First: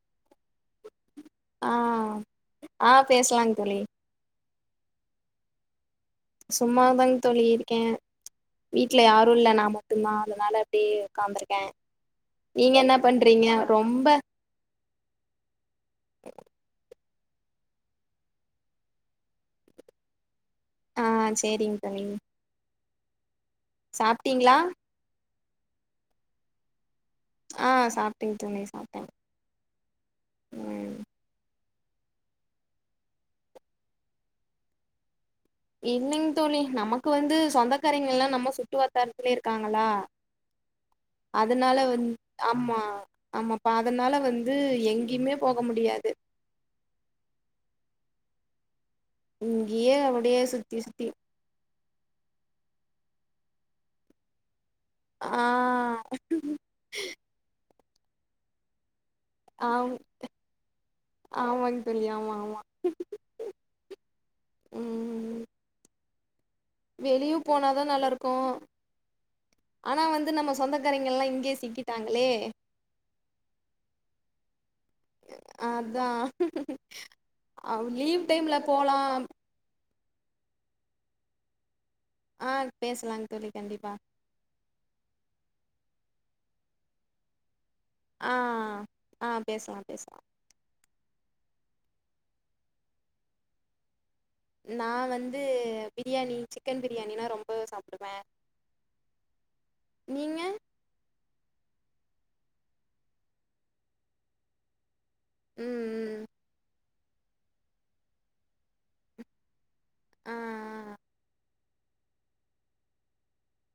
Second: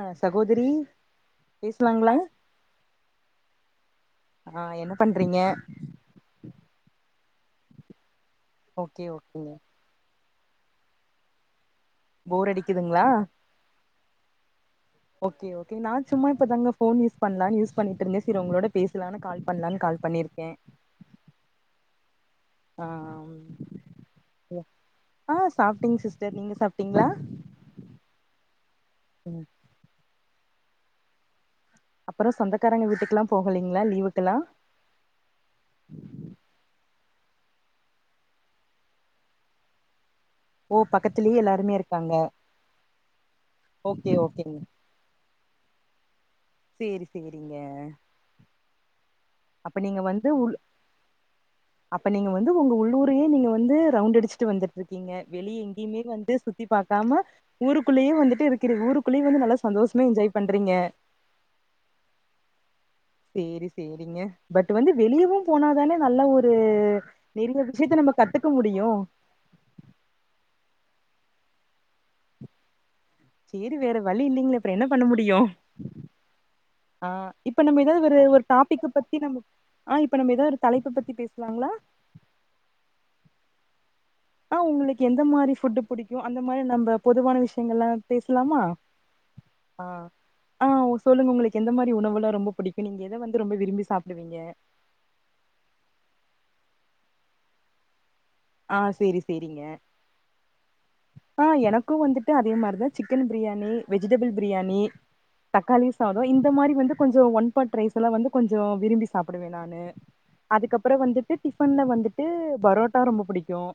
அ சகோதிரி ஆ பேச்லாங்ளா ஆ பேசலாங் தோழி ஆமா என்ன பண்றீங்க சும்மாதாங் தோழியிருக்கே வீட்ல ஓகே யாரு ஓகேங்க இல்ல நா மட் டுந்தா அதனால அப்டியே உக்காந்துருக்கே போர் நீங்க அடிக்குதுங்களா என்னப் பண்றீங்க ரொம்ப ஓகே ஓகே நா சும்மா இப்பதாங்க ஃபோன் யூஸ் பண்லான் யூஸ் பண்ணிட்ருந்தே செரி உங்ளோடப் பேசலானு கால் பண்லான் கால் பண்ணிருக்கே ஆ சேரிங் தோழி ஆம் சாப்ட்டீங்ளா ஆ சாப்டேங் சிஸ்டர் நீங்க சாப்ட்டீங்ளா ஆ சாப்டேங்க தோழி சாப்டே ம் ம் அப்பறோ சொந்தக்காரங்க வீட்டுக்லாம் போகலீங்ளா லீவுக்கெல்லா இல்லைங் தோழி நமக்கு வந்து சொந்தக்காரைங்கல்லா நம்ம சுட்டு வட்டாரத்திலே இருக்காங்களா ஓ பக்கத்துலயே எல்லாருமே அதனால வந் இருக்காங்க ஆமா ஆமப் ப அதனால ஓகே வந்து ஓகேங்க எங்கிமே போக முடியாத் சேரி சேரிங்க அப்ப இங்கியே நீங்க வந்து அப்டியே சுத்தி சுத்தி அப்ப நீங்க வந்து உங்க உள்ளூரியே நீங்க வந்து ரவுண்ட் அடிச்சிட்டு வந்துட்ருக் கீங்க ஆ வெளிய எங்கிமே வந்து சுத்திப் பாக்காம ஊருக்குள்ளியே வந்துட்டு இருக்கிற ஊருக் குள்ளியே வந்து நல்லா ஆம் சந்தோஷமா என்ஜாய் பண்றீங்க ஆமாங் தோழி ஆமா ஆமா சேரி சேரிங்க பட் வந்து ம் வெளியவும் போனாதானே நல்ல ஒரு அ வெளிய நெறிய போனாதா விஷ்யத்த நம்ப நல்லாருக்கு கத்துக்க முடியு ஆனா வந்து நம்ம சொந்தக்காரைங்கல்லா இங்யே சிக்கிட்டாங்களே சேரி வேற வழி இல்லிங்ளேப் அப்றோ என்ன பண்ண முடியு அதா ஆ இப்ப நம்ப அவ் எதாது ஒரு லீவ் ஒரு டைம்ல டாப்பிக்க போலா பத்தி நம்ப ஆ இப்ப நம்ப எதாவொரு தலைப்ப பத்தி பேச்லாங்ளா ஆ பேச்லாங் தோழி கண்டிப்பா ஆ உங்குளுக்கு எந்த மாரி ஃபுட்டு் புடிக்கு அந்த மாரி நம்ப பொதுவான விஷ்யங்கள்லா ஆ பேச்லாமா ஆ பேசலா ஆ பேசலா ஆ ஓ சொல்லுங்க உங்களுக்கு எந்த மாரி உணவெல்லா ரொம்ப பிடிக்கு நீங்க எத வந்து ரொம்ப விரும்பி சாப்பிடுவீங்க நா வந்து பிரியாணி சிக்கன் பிரியாணினா ரொம்பவே சாப்புடுவே ஆ சேரி சேரிங்க ஆ எனக்கு வந்துட்டு அதே மாரிதா சிக்கன் பிரியாணி வெஜிடபிள் பிரியாணி தக்காளி ம் சாதோ ம் இந்த மாரி வந்து கொஞ்சோ ஒன் பாட் ரைஸ் எல்லா வந்து கொஞ்சோ விரும்பி சாப்பிடுவே நானு ஆ அதுக்கப்றோ வந்துட்டு டிஃபன்ல வந்துட்டு பரோட்டா ரொம்ப புடிக்கு ம்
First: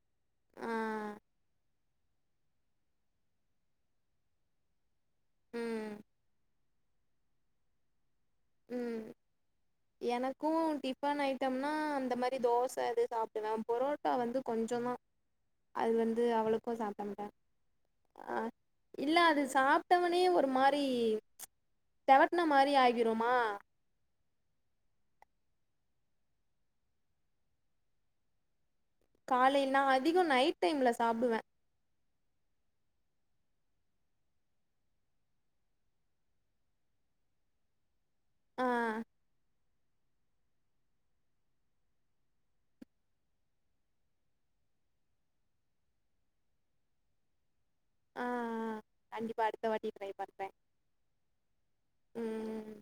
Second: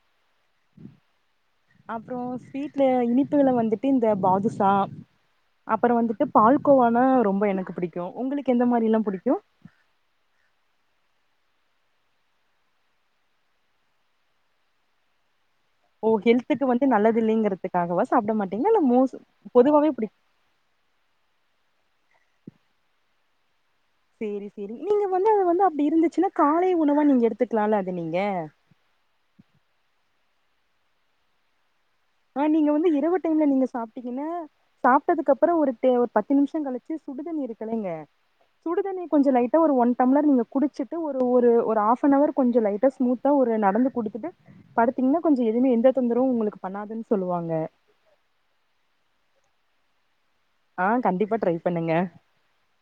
ஆ ஆ [inaudible] அப்றோ ஸ்வீட்ல இனிப்புகள்ல வந்துட்டு இந்த பாதுசா ம் அப்றோ வந்துட்டு பால் கோவானா ரொம்ப எனக்கு புடிக்கு உங்களுக்கு எந்த மாரிலா ம் புடிக்கு எனக்கு டிஃபன் ஐட்டம்னா அந்த மாரி தோச இது சாப்பிடுவே பொரோட்டா வந்து கொஞ்சோந்தா ஓ ஹெல்த்துக்கு வந்து நல்லது மாட்டே இல்லைங்கிறதுக்காகவ ஆ சாப்புட மாட்டீங்க இல்ல மோஸ் பொதுவாவே புடி ரி தெவட்டன மாரி ஆகிருமா சேரி சேரி நீங்க வந்து அது வந்து அப்டி இருந்துச்சின்னா காலை உணவா நீங்க எடுத்துக்கலால அது நீங்க காலைன்னா அதிக நைட் டைம்ல சாப்டுவே ஆ நீங்க வந்து இரவு டைம்ல நீங்க சாப்ட்டீங்கினா சாப்ட்டதுக்கப்றோ ஒரு டெ ஒரு பத்து நிமிஷோ கழிச்சி சுடுதண்ணி இருக்கில்லைங்க ஆ சுடுதண்ணி கொஞ்ச லைட் டா ஒரு ஒன் டம்ளர் நீங்க குடிச்சிட்டு ஒரு ஒரு ஒரு ஆஃப்னவர் கொஞ்ச லைட்டா ஸ்மூத்தா ஒரு நடந்து குடுத்துட்டு படுத்தீங்னா கொஞ்ச எதுவுமே எந்த தொந்தரவு உங்களுக்கு பண்ணாதுன் சொல்லுவாங்க ஆ கண்டிப்பா அடுத்த வாட்டி ட்ரை பண்றே ஆ கண்டிப்பா ட்ரை பண்ணுங்க ம்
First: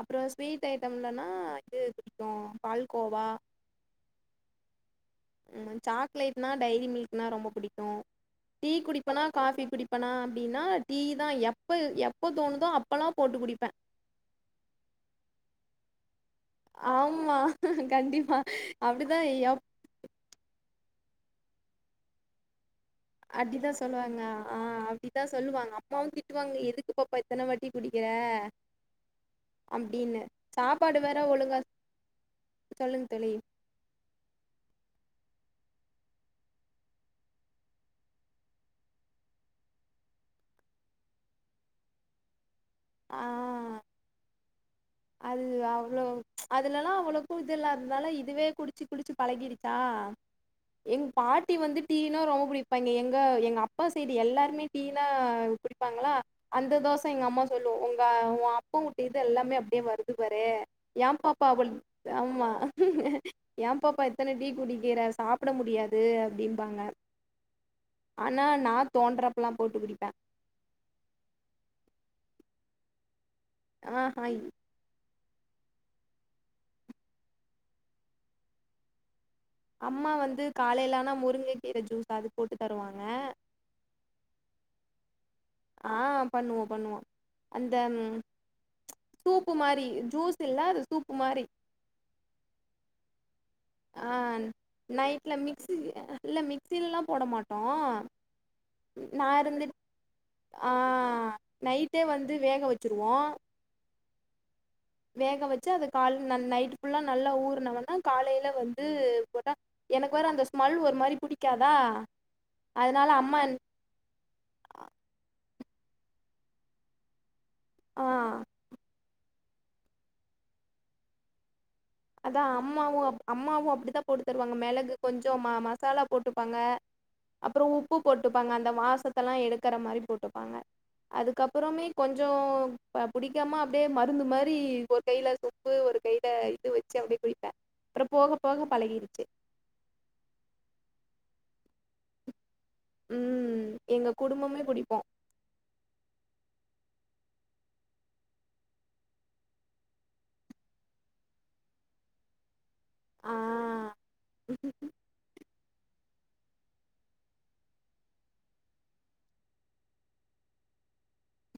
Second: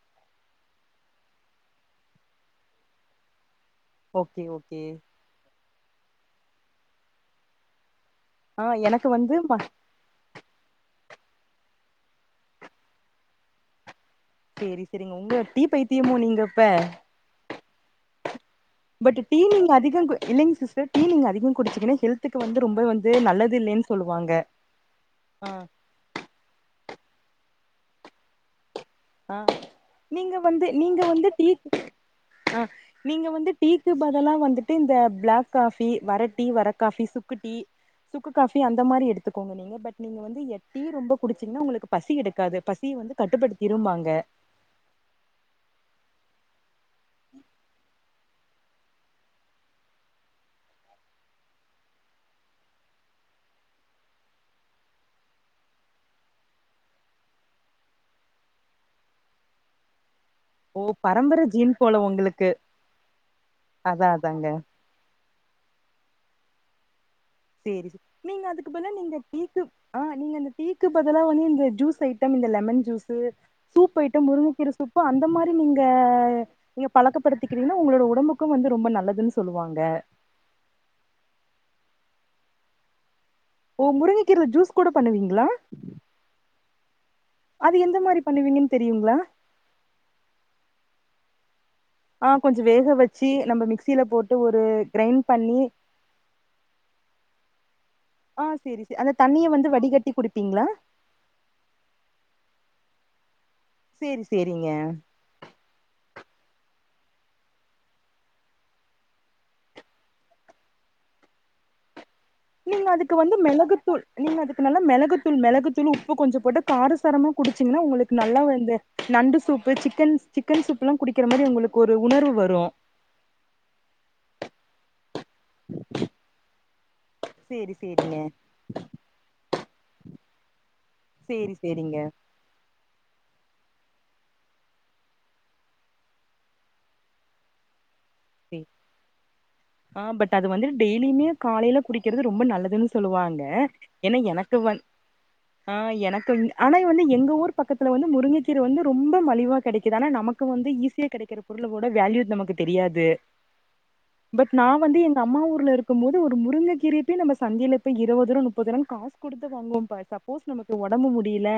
அப்றோ ஸ்வீட் ஐட்டம்லன்னா இது பிடிக்கு பால்கோவா ஓகே ஓகே ம் சாக்லேட்னா டைரி மில்க்னா ரொம்ப புடிக்கு ஆ டீ எனக்கு குடிப்பனா வந்து ம காபி குடி ப்பனா அப்டினா டீ தா எப்ப எப்ப தோணுதோ அப்பலா போட்டு குடிப்பே சேரி சேரிங்க உங்க டீ பைத்தியமோ நீங்க இப்ப ஆமா கண்டிப்பா அப்டிதா எப் அதிகங்கு இல்லிங் சிஸ்டர் டீ நீங்க அதிகோ குடிச்சீங்கனா ஹெல்த்து வந்து ரொம்பவே வந் அப்டிதா சொல்லுவாங்க அ அப்டிதா சொல்லுவாங்க ஆ அம்மாவு திட்டுவாங்க எதுக்கு பாப்பா இத்தன வாட்டி குடிக்கிற அ அப்டின்னு நீங்க வந்து சாப்பாடு நீங்க வேற வந்து அ டீ ஒழுங்கா சொல்லுங்க நீங்க தோழி வந்து டீக்கு பதலா வந்துட்டு இந்த பிளாக் காஃபி வர டீ வர காஃபி சுக்கு டீ சுக்கு காஃபி அந்த மாரி எடுத்துக்கோங்க நீங்க பட் நீங்க வந்து எட்டீ ரொம்ப குடிச்சீங்னா ஒங்குளுக்கு பசி எடுக்காது பசிய வந்து ஆ கட்டுப்படுத்திரும்பாங்க அது அவ்ளோ அதுலலா அவ்ளக்கு இதுல்லததால இதுவே குடிச்சி குடிச்சி பழகிருச்சா எங் பாட்டி வந்து டீனா ரொம்ப புடிப்பாங்கே எங்க எங்க அப்பா சைடு எல்லாருமே டீனா புடிப் பாங்ளா அந்த தோசோ எங்க அம்மா சொல்லு ஒங்க ஓ அப்ப வூட்டு இது எல்லாமே அப்டியே வருது பாரே ஓ ஏ பரம்பர பாப்பா அவுள் ஜீன் போல உங்களுக்கு ஆமா ஏ பாப்பா அதா இத்துன அதாங்க டீ குடிக் கிற சாப்ட முடியாது அப்டிம்பாங்க சேரி சே ஆனா நீங்க அதுக்கு நா பதுலா நீங்க தோன்றப்பல்லா டீக்கு போட்டு அ குடிப்பே நீங்க அந்த டீக்கு பதுலா வந்து இந்த ஜூஸ் ஐட்டம் இந்த லெமன் ஜூஸு சூப் ஆஹா ஐட்டம் இ- முருங்கக்கீர சூப் அந்த மாரி நீங்க நீங்க பழக்கப்படுத்திக்கிறீங்னா உங்களோட உடம்புக்கு வந்து ரொம்ப நல்லதுன் அம்மா வந்து காலைலானா முருங்கக்கீர ஜூஸ் அது போட்டு தருவாங்க ஓ முருங்க கீரல ஜூஸ் கூட பண்ணுவீங்களா ஆ பண்ணுவோ பண்ணுவோ அந்த அது எந்த மாரி பண்ணுவீங்கன்னு தெரியுங்களா சூப் பு மாரி ஜுஸ்ஸில்ல அது சூப்பு மாரி ஆ கொஞ்சோ வேக வெச்சி நம்ப மிக்சில ஆ போட்டு ஒரு கிரைண்ட் நைட்ல பண்ணி மிக்சி இல்ல மிக்சிலல்லா போட மாட்டோ ஆ சேரி சே அந்த நான் தண்ணிய வந்து இருந்துடு வடிகட்டி குடிப்பீங்களா ஆ நைட்டே வந்து வேக வெச்சுருவோ சேரி சேரிங்க வேக வெச்சு அது கால் ந நைட்டு ஃபுல்லா நல்லா ஊற்னவொன்ன காலையில வந்து போட்டா எனக்கு வேற அந்த ஸ்மெல் ஒரு மாரி புடிக்காதா நீங்க அதனால அதுக்கு வந்து அம்மா மெளகுத்தூள் நீங்க அதுக்கு நல்ல மெளகுத்தூள் மெளகுத்தூளு உப்பு கொஞ்சோ போட்டா காரசாரமா குடிச்சுங்னா உங்களுக்கு ஆ நல்லா வந்து நண்டு சூப்பு சிக்கன் சிக்கன் சூப்லா குடிக்கிற மாரி ஒங்குளுக் அதா அம்மாவு அப் அம்மாவு அப்டிதா போட்டு தருவாங்க மெளகு கொஞ்சோ ம மசாலா போட்டுப்பாங்க அப்ரோ சேரி உப்பு சேரிங்க போட்டுப்பாங் அந்த வாசத்தல்லா எடுக்கற மாரி போட்டுப்பாங்க சேரி அதுக்கப்பறமே சேரிங்க கொஞ்சோ ஒ புடிக்காம அப்டியே மருந்து மாரி ஒரு கைல சொம்பு ஒரு கையில இது வச் சு அப்டியே போய்ட அப்ரோ போக சேரி போக பழகிருச்சு ஆ பட் அது வந்துட்டு டெய்லியுமே காலையில குடிக்கறது ரொம்ப நல்லதுன்னு சொல்லுவாங்க ம் எங்க எனா எனக்கு குடும்பமே வந் குடிப்போ அ எனக்கு ஆனா வந்து எங்க ஊர் பக்கத்துல வந்து முருங்கக்கீர வந்து ரொம்ப மலிவா கெடைக்குது ஆனா நமக் கு வந்து ஈஸியா கெடைக்கற பொருளுவோட வேல்யூ நமக்கு தெரியாது ஆ பட் நா வந்து எங்க அம்மா ஊர்லருக் க்கும் போது ஒரு முருங்ககீரயப்பேய் நம்ப சந்தைல பேய் இருவது ருவா முப்பது ருவான் காஸ் குடுத்து வாங்குவோம் பார் சப் போஸ் நமக்கு ஒடம்பு முடியில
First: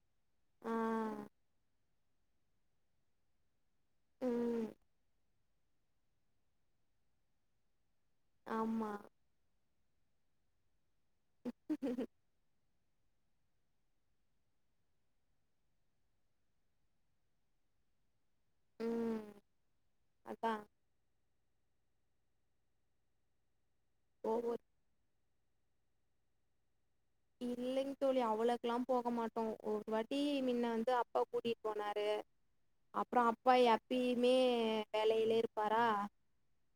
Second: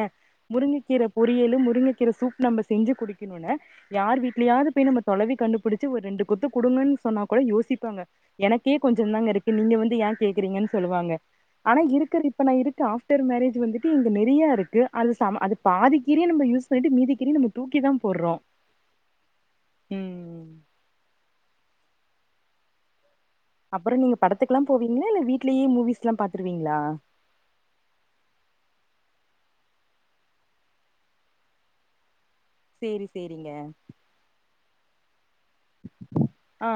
ஆ முருங்கக்கீர பொரியலு முருங்கக்கீர சூப் நம்ப செஞ்சி குடிக்கணுன யார் ம் வீ்ட்லயாது போய் நம்ம தொலவி கண்டுபுடுச்சி ஒரு ரெண்டு கொத்து குடுங்கன் சொன்னா கூட யோசிப்பாங்க எனக்கே ஆமா கொஞ்சந்தாங்க இருக்கு நீங்க வந்து ஏன் கேக்குறீங்கன்னு சொல்லுவாங்க ஆனா இருக்கற இப்ப நா இருக்கு ஆஃப்டர் மேரேஜ் வந்துட்டு இங்க நெறையா இருக்கு அது சம அது பாதிக்கீரய நம்ம யூஸ் பண்ணிட்டு மீதிக்கீரய நம்ப தூக்கி தா போட்றோ ம் அதா அப்பரோ நீங்க ஒவ்வொரு படத்துக்கெல்லா போவீங்களா இல்ல வீட்லயே மூவிஸ்லா பாத்துருவீங்களா இல்லைங் தோழி அவ்ளக்கெல்லா போக மாட்டோ ஒரு வாட்டி மின்ன வந்து அப்பா கூட்டிட்டு போனாரு சேரி அப்ரோ சேரிங்க அப்பா எப்பயுமே வேலையிலே இருப்பாரா ஆ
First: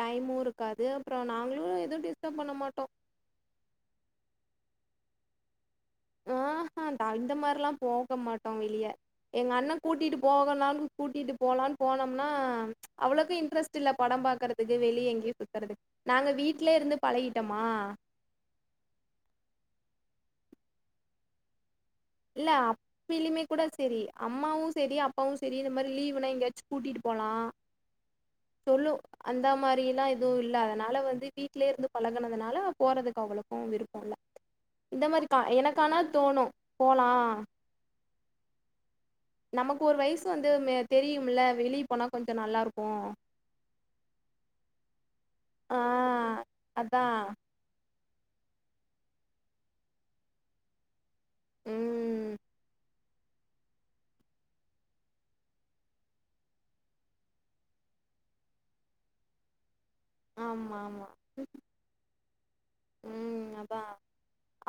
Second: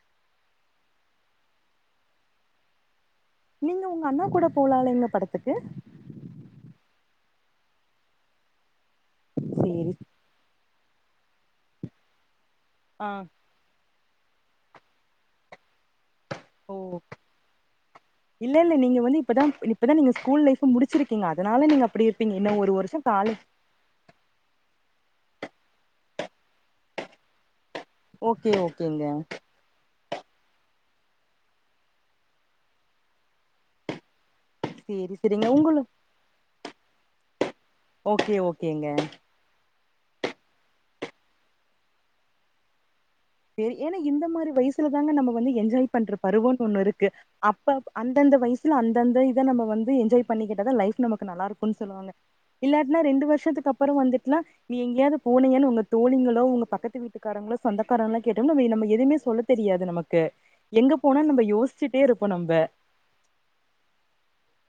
டைமு இருக்காது அப்ரோ நாங்ளு எது டிஸ்டர்ப் பண்ண மாட்டோ நீங்க உங்க அண்ணா கூட போலால்லீங்ளா படத்துக்கு ஆஹா இந்த மாரில்லா போக மாட்டோ வெளிய எங்க அண்ண சேரி கூட்டிட்டு போ போகலானு கூட்டிட்டு போலான்னு போனம்னா ஆ அவ்ளோக்கு இன்ட்ரஸ்ட் த்துல படம் பாக்குறதுக்கு வெளிய எங்கேயு சுத்துறது நாங்க வீட்லே இருந்து பழகிட்டமா இல்லல்ல நீங்க வந்து இப்பதா இப்பதா நீங்க ஸ்கூல் லைஃப முடிச்சிருக்கீங்க அதனால நீங்க அப்டி இருப்பீங்க இல்ல இன்னு ஒரு வருஷோ காலே அப்பிலிமே கூட செரி அம்மாவு செரி அப்பாவு செரி இந்த மாரி லீவ்னா எங்கயாச்சு கூட்டிட்டு போலா ஓகே சொல்லு ஓகேங்க அந்தா மாரிலா துவு இல்ல அதனால வந்து வீட்லே இருந்து பழகனதுனால போறதுக்கு அவ்ளோக்கு விருப்போ இல்ல இந்த சேரி மாரிக்கா சேரிங்க எனக்கு உங்களு ஆனா தோணு போலா ஓகே ஓகேங்க நமக்கு ஒரு வயசு வந்து மே தெரியுமுல வெளிய போனா கொஞ்ச நல்லாருக்கு சேரி ஏனா இந்த மாரி வயசுல தாங்க நம்ம வந்து ஆ என்ஜாய் பண்ற பருவோன்னு ஒன்னு அதா இருக்கு அப் ப்ப அந்தந்த வயசுல அந்தந்த இத நம்ம வந்து என்ஜாய் பண்ணிக்கிட்டா தா லைஃப் நமக் கு நல்லாருக்குன் சொல்லுவாங்க ம் இல்லாட்னா ரெண்டு வர்ஷத்துக்கு அப்பறோ வந்துட்னா நீ எங்கேயாது போனீயானு உங்க தோழிங்களோ உங்க பக்கத்து வீட்டுக்காரங்களோ சொந்தக் காரங்களா கேட்டா நம்ம ஏ நம்ம எதையுமே சொல்ல தெரியாது நமக்கு ஆமா எங்க ஆமா போனோன் நம்ப யோசிச்சுட்டே இருப்போ நம்ப ம் அதா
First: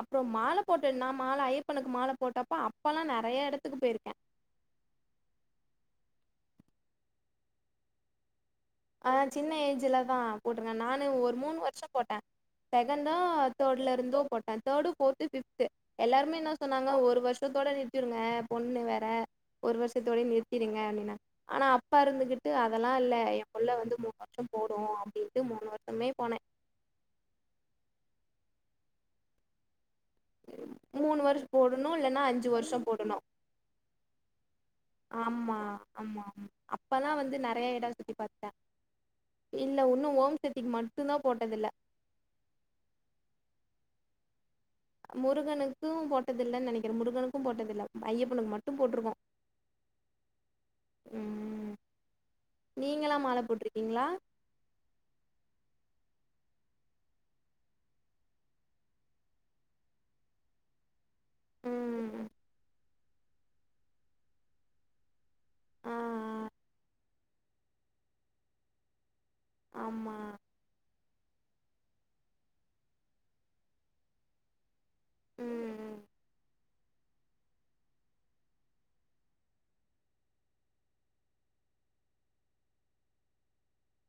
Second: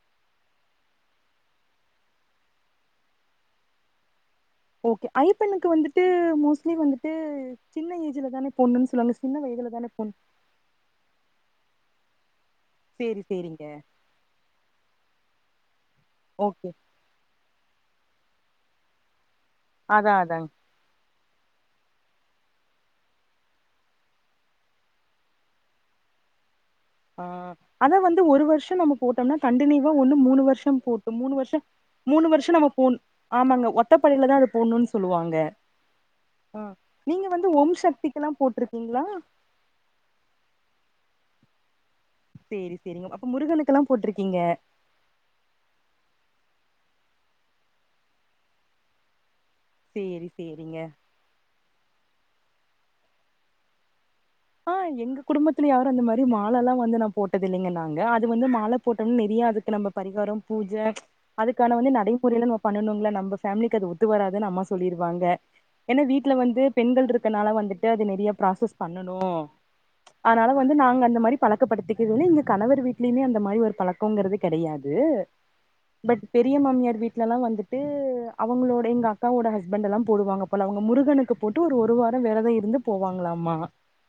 அப்றோ மால போட்ட நா மால ஐயப்பனுக்கு மால போட்டப்ப அப்பலா நெறையா எடத்துக்கு போயிருக்கே ஓகே ஐயப்பனுக்கு வந்துட்டு மோஸ்ட்லி வந்துட்டு சின்ன ஏஜ்ல தானே போட்ணுன் ஆ சொல்லுவாங்க சின்ன வயதுல தானே ஏஜ்ல போட்ணு தா போட்ருக்கே நானே ஒரு மூணு வர்ஷ போட்டே செகண்டோ சேரி சேரிங்க தேர்ட்ல இருந்தோ போட்டே தேர்டு ஃபோர்த் தத்து ஃபிஃப்த்து எல்லாருமே என்ன ஓகே சொன்னாங்க ஒரு வர்ஷத்தோட நிறுத்திடுங்க பொண்ணு வேற ஒரு அதா வர்ஷத்தோடே அதா நிறுத்திருங்க அப்டினாங்க ஆனா அப்பா இருந்துகிட்டு அதெல்லா இல்ல எ புள்ள வந்து மூணு வர்ஷ போடு அப்டின்ட்டு மூணு வர்ஷமுமே போனே ஆ ஆனா வந்து ஒரு வர்ஷ நம்ம போட்டம்னா கண்டினியூ வா ஒன்னு மூணு வர்ஷம் போட்டு மூணு வருஷோ வர்ஷ போடணு இல்லன்னா மூணு வர்ஷ அஞ்சு நம்ம வருஷோ போட்ண் போடணு ஆமாங்க ஒத் ஒத்த படைல தா அது போடணுன் ஆமா சொல்லுவாங்க ஆமா ஆமா அப்பதா நீங்க வந்து ஓம் நெறைய எடோ சுத்தி சக்திக்கெல்லா பாத்துட்டே போட்ருக் கீங்ளா இல்ல இன்னு ஓம்சத்திக்கு மட்டுந்தா போட்டதில்ல சேரி சேரிங்க அப்ப முருகனுக்குலா போட்ருக்கீங்க முருகனுக்கு போட்டதில்லன் நெனைக்கிறே முருகனுக்கு போட்டதில்ல ஐயப்பனுக்கு மட்டு போட்ருக்கோ சேரி சேரிங்க ம் நீங்கலா மால போட்ருக்கீங்ளா ஆ எங்க குடும்பத்துல யாரு அந்த மாரி மாலலா வந்து நா போட்டதில்லைங்க நாங்க அது வந்து மால போட்டோனா நெறையா அதுக்கு நம்ம பரிகார பூஜ அதுக்கான வந்து ம் நடைமுறைலா நம்ம பண்ணனும்ல நம்ப ஃபேம்லிக்கு அது ஒத்து வராதுன் அம்மா சொல்லிருவாங்க ஆ ஏனா வீட்ல வந்து பெண்கள் இருக்கனால வந்துட்டு அது நெறைய ப்ராசஸ் பண்ணனு ஆமா இங்க வந்து நாங்க அந்த மாரி பழக்கப்படுத்திக்கவு இல்ல எங்க கணவர் வீட்லயுமே அந்த மாரி ஒரு பழக் கங்கிறது கெடையாது ம் பட் பெரிய மாமியார் வீட்லெல்லா வந்துட்டு அவுங்களோட எங்க அக்காவோட ஹஸ்பண்டெல்லா போடுவாங்க போல அவ்ங்க முருகனுக்கு போட்டு ஒரு ஒரு வார வெரத இருந்துப் போவாங்ளாமா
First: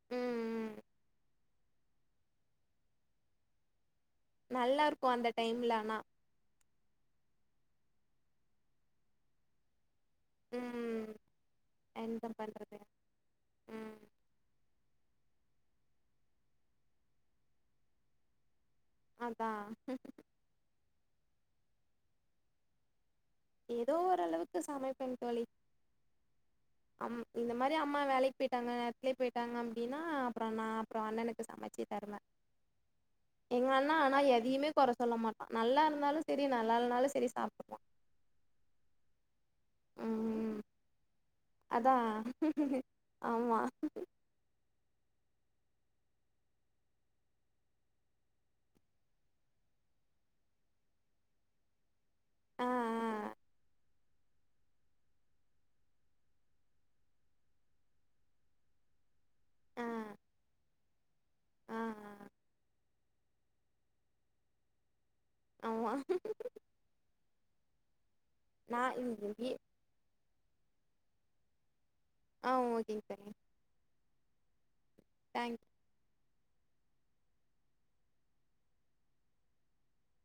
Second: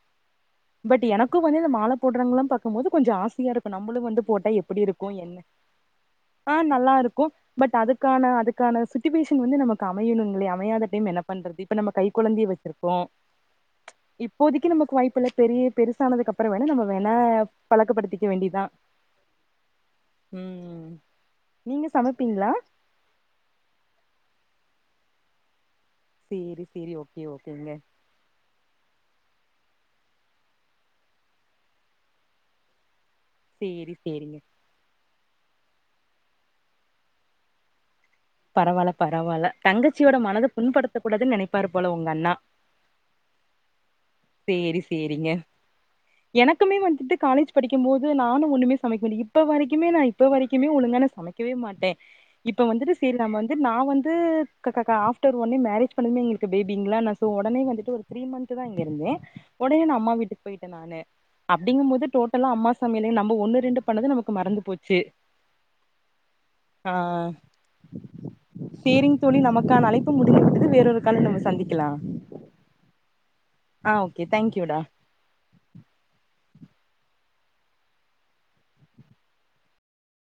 ம் ம் பட் எனக்கு வந்து இந்த மால போட்றவ்ங்கலா பாக்கும் போது கொஞ்ச ஆசையா இருக்கு நம்பளு வந்து போட்டா எப்டி நல்லா இருக்கு அந்த என்ன டைம்ல ஆனா ஆ நல்லா இருக்கு பட் அதுக்கான அதுக்கான சுட்டுவேஷன் வந்து நமக்கு அமையணுங் இல்லையா அமையாது அப்டின் ம் என்ன பண்றது இப்ப நம்ம கை என்ன கொழந்தைய பண்றது வெச்சிருக்கோ ம் இப்போதைக்கு நமக்கு வாய்ப்பு இல்ல பெரிய பெருசானதுக்கு அப்பற வேணா நம்ம வேணா பழக்கப்படுத்திக்க வேண்டியதா அதா ம் நீங்க சமைப்பீங்ளா எதோ ஓரளவுக்கு சமைப்பேங் தோழி சேரி சேரி அம் ஓகே இந்த ஓகேங்க மாரி அம்மா வேலைக் போயிட்டாங்க நேரத்துலே போயிட்டாங்க அப்டினா அப்றோ நா அப்றோ அண்ணனுக்கு சமைச்சு தருவே எங்க சேரி அண்ணா ஆனா சேரிங்க எதையுமே கொற சொல்ல மாட்டா நல்லா இருந்தாலு சேரி நல்லா இல்லைனாலு சேரி சாப்ட்டுப்பா பரவால்ல பரவால்ல தங்கச்சியோட மனது ம் புண்படுத்தக் கூடாதுன் நெனை அதா ஆமா சேரி சேரிங்க எனக்குமே வந்துட்டு காலேஜ் படிக்கமோது நானும் ஒண்ணுமே சமைக்கல இப்ப வரைக்குமே நா இப்ப வரைக்குமே ஒழுங்கா நா சமைக் கவே மாட்டேன் இப்ப ஆ வந்துட்டு செரி நம்ப வந்து நா வந்து கக்கக்கா ஆஃப்டர் ஒன்னே மேரேஜ் பண்ணதுமே எங்களுக்கு பேபிங்களா நா சோ ஒடனே வந்துட்டு ஒரு த்ரீ மன்த் தான் இங்க இருந்தே ஆ ஒடனே ஆ நான் அம்மா வீட்டுக்கு போய் டன் நானு ஆ அப்டிங்கமோது ஆ டோட்டலா அம்மா சாமையலே நம்ப ஒண்ணு ரெண்டு பண்ணது நமக்கு மறந்து போச்சி ஆமா ஆ சேரிங்க தோழி நா நமக்கான அழைப் பு முடிந்து விட்டது வேற ஒரு கால்ல நம்ம சந்திக்கலா ஆ ஓகேங்க தோழி ஆ ஓகே தேங்க் யூ டா தேங்க்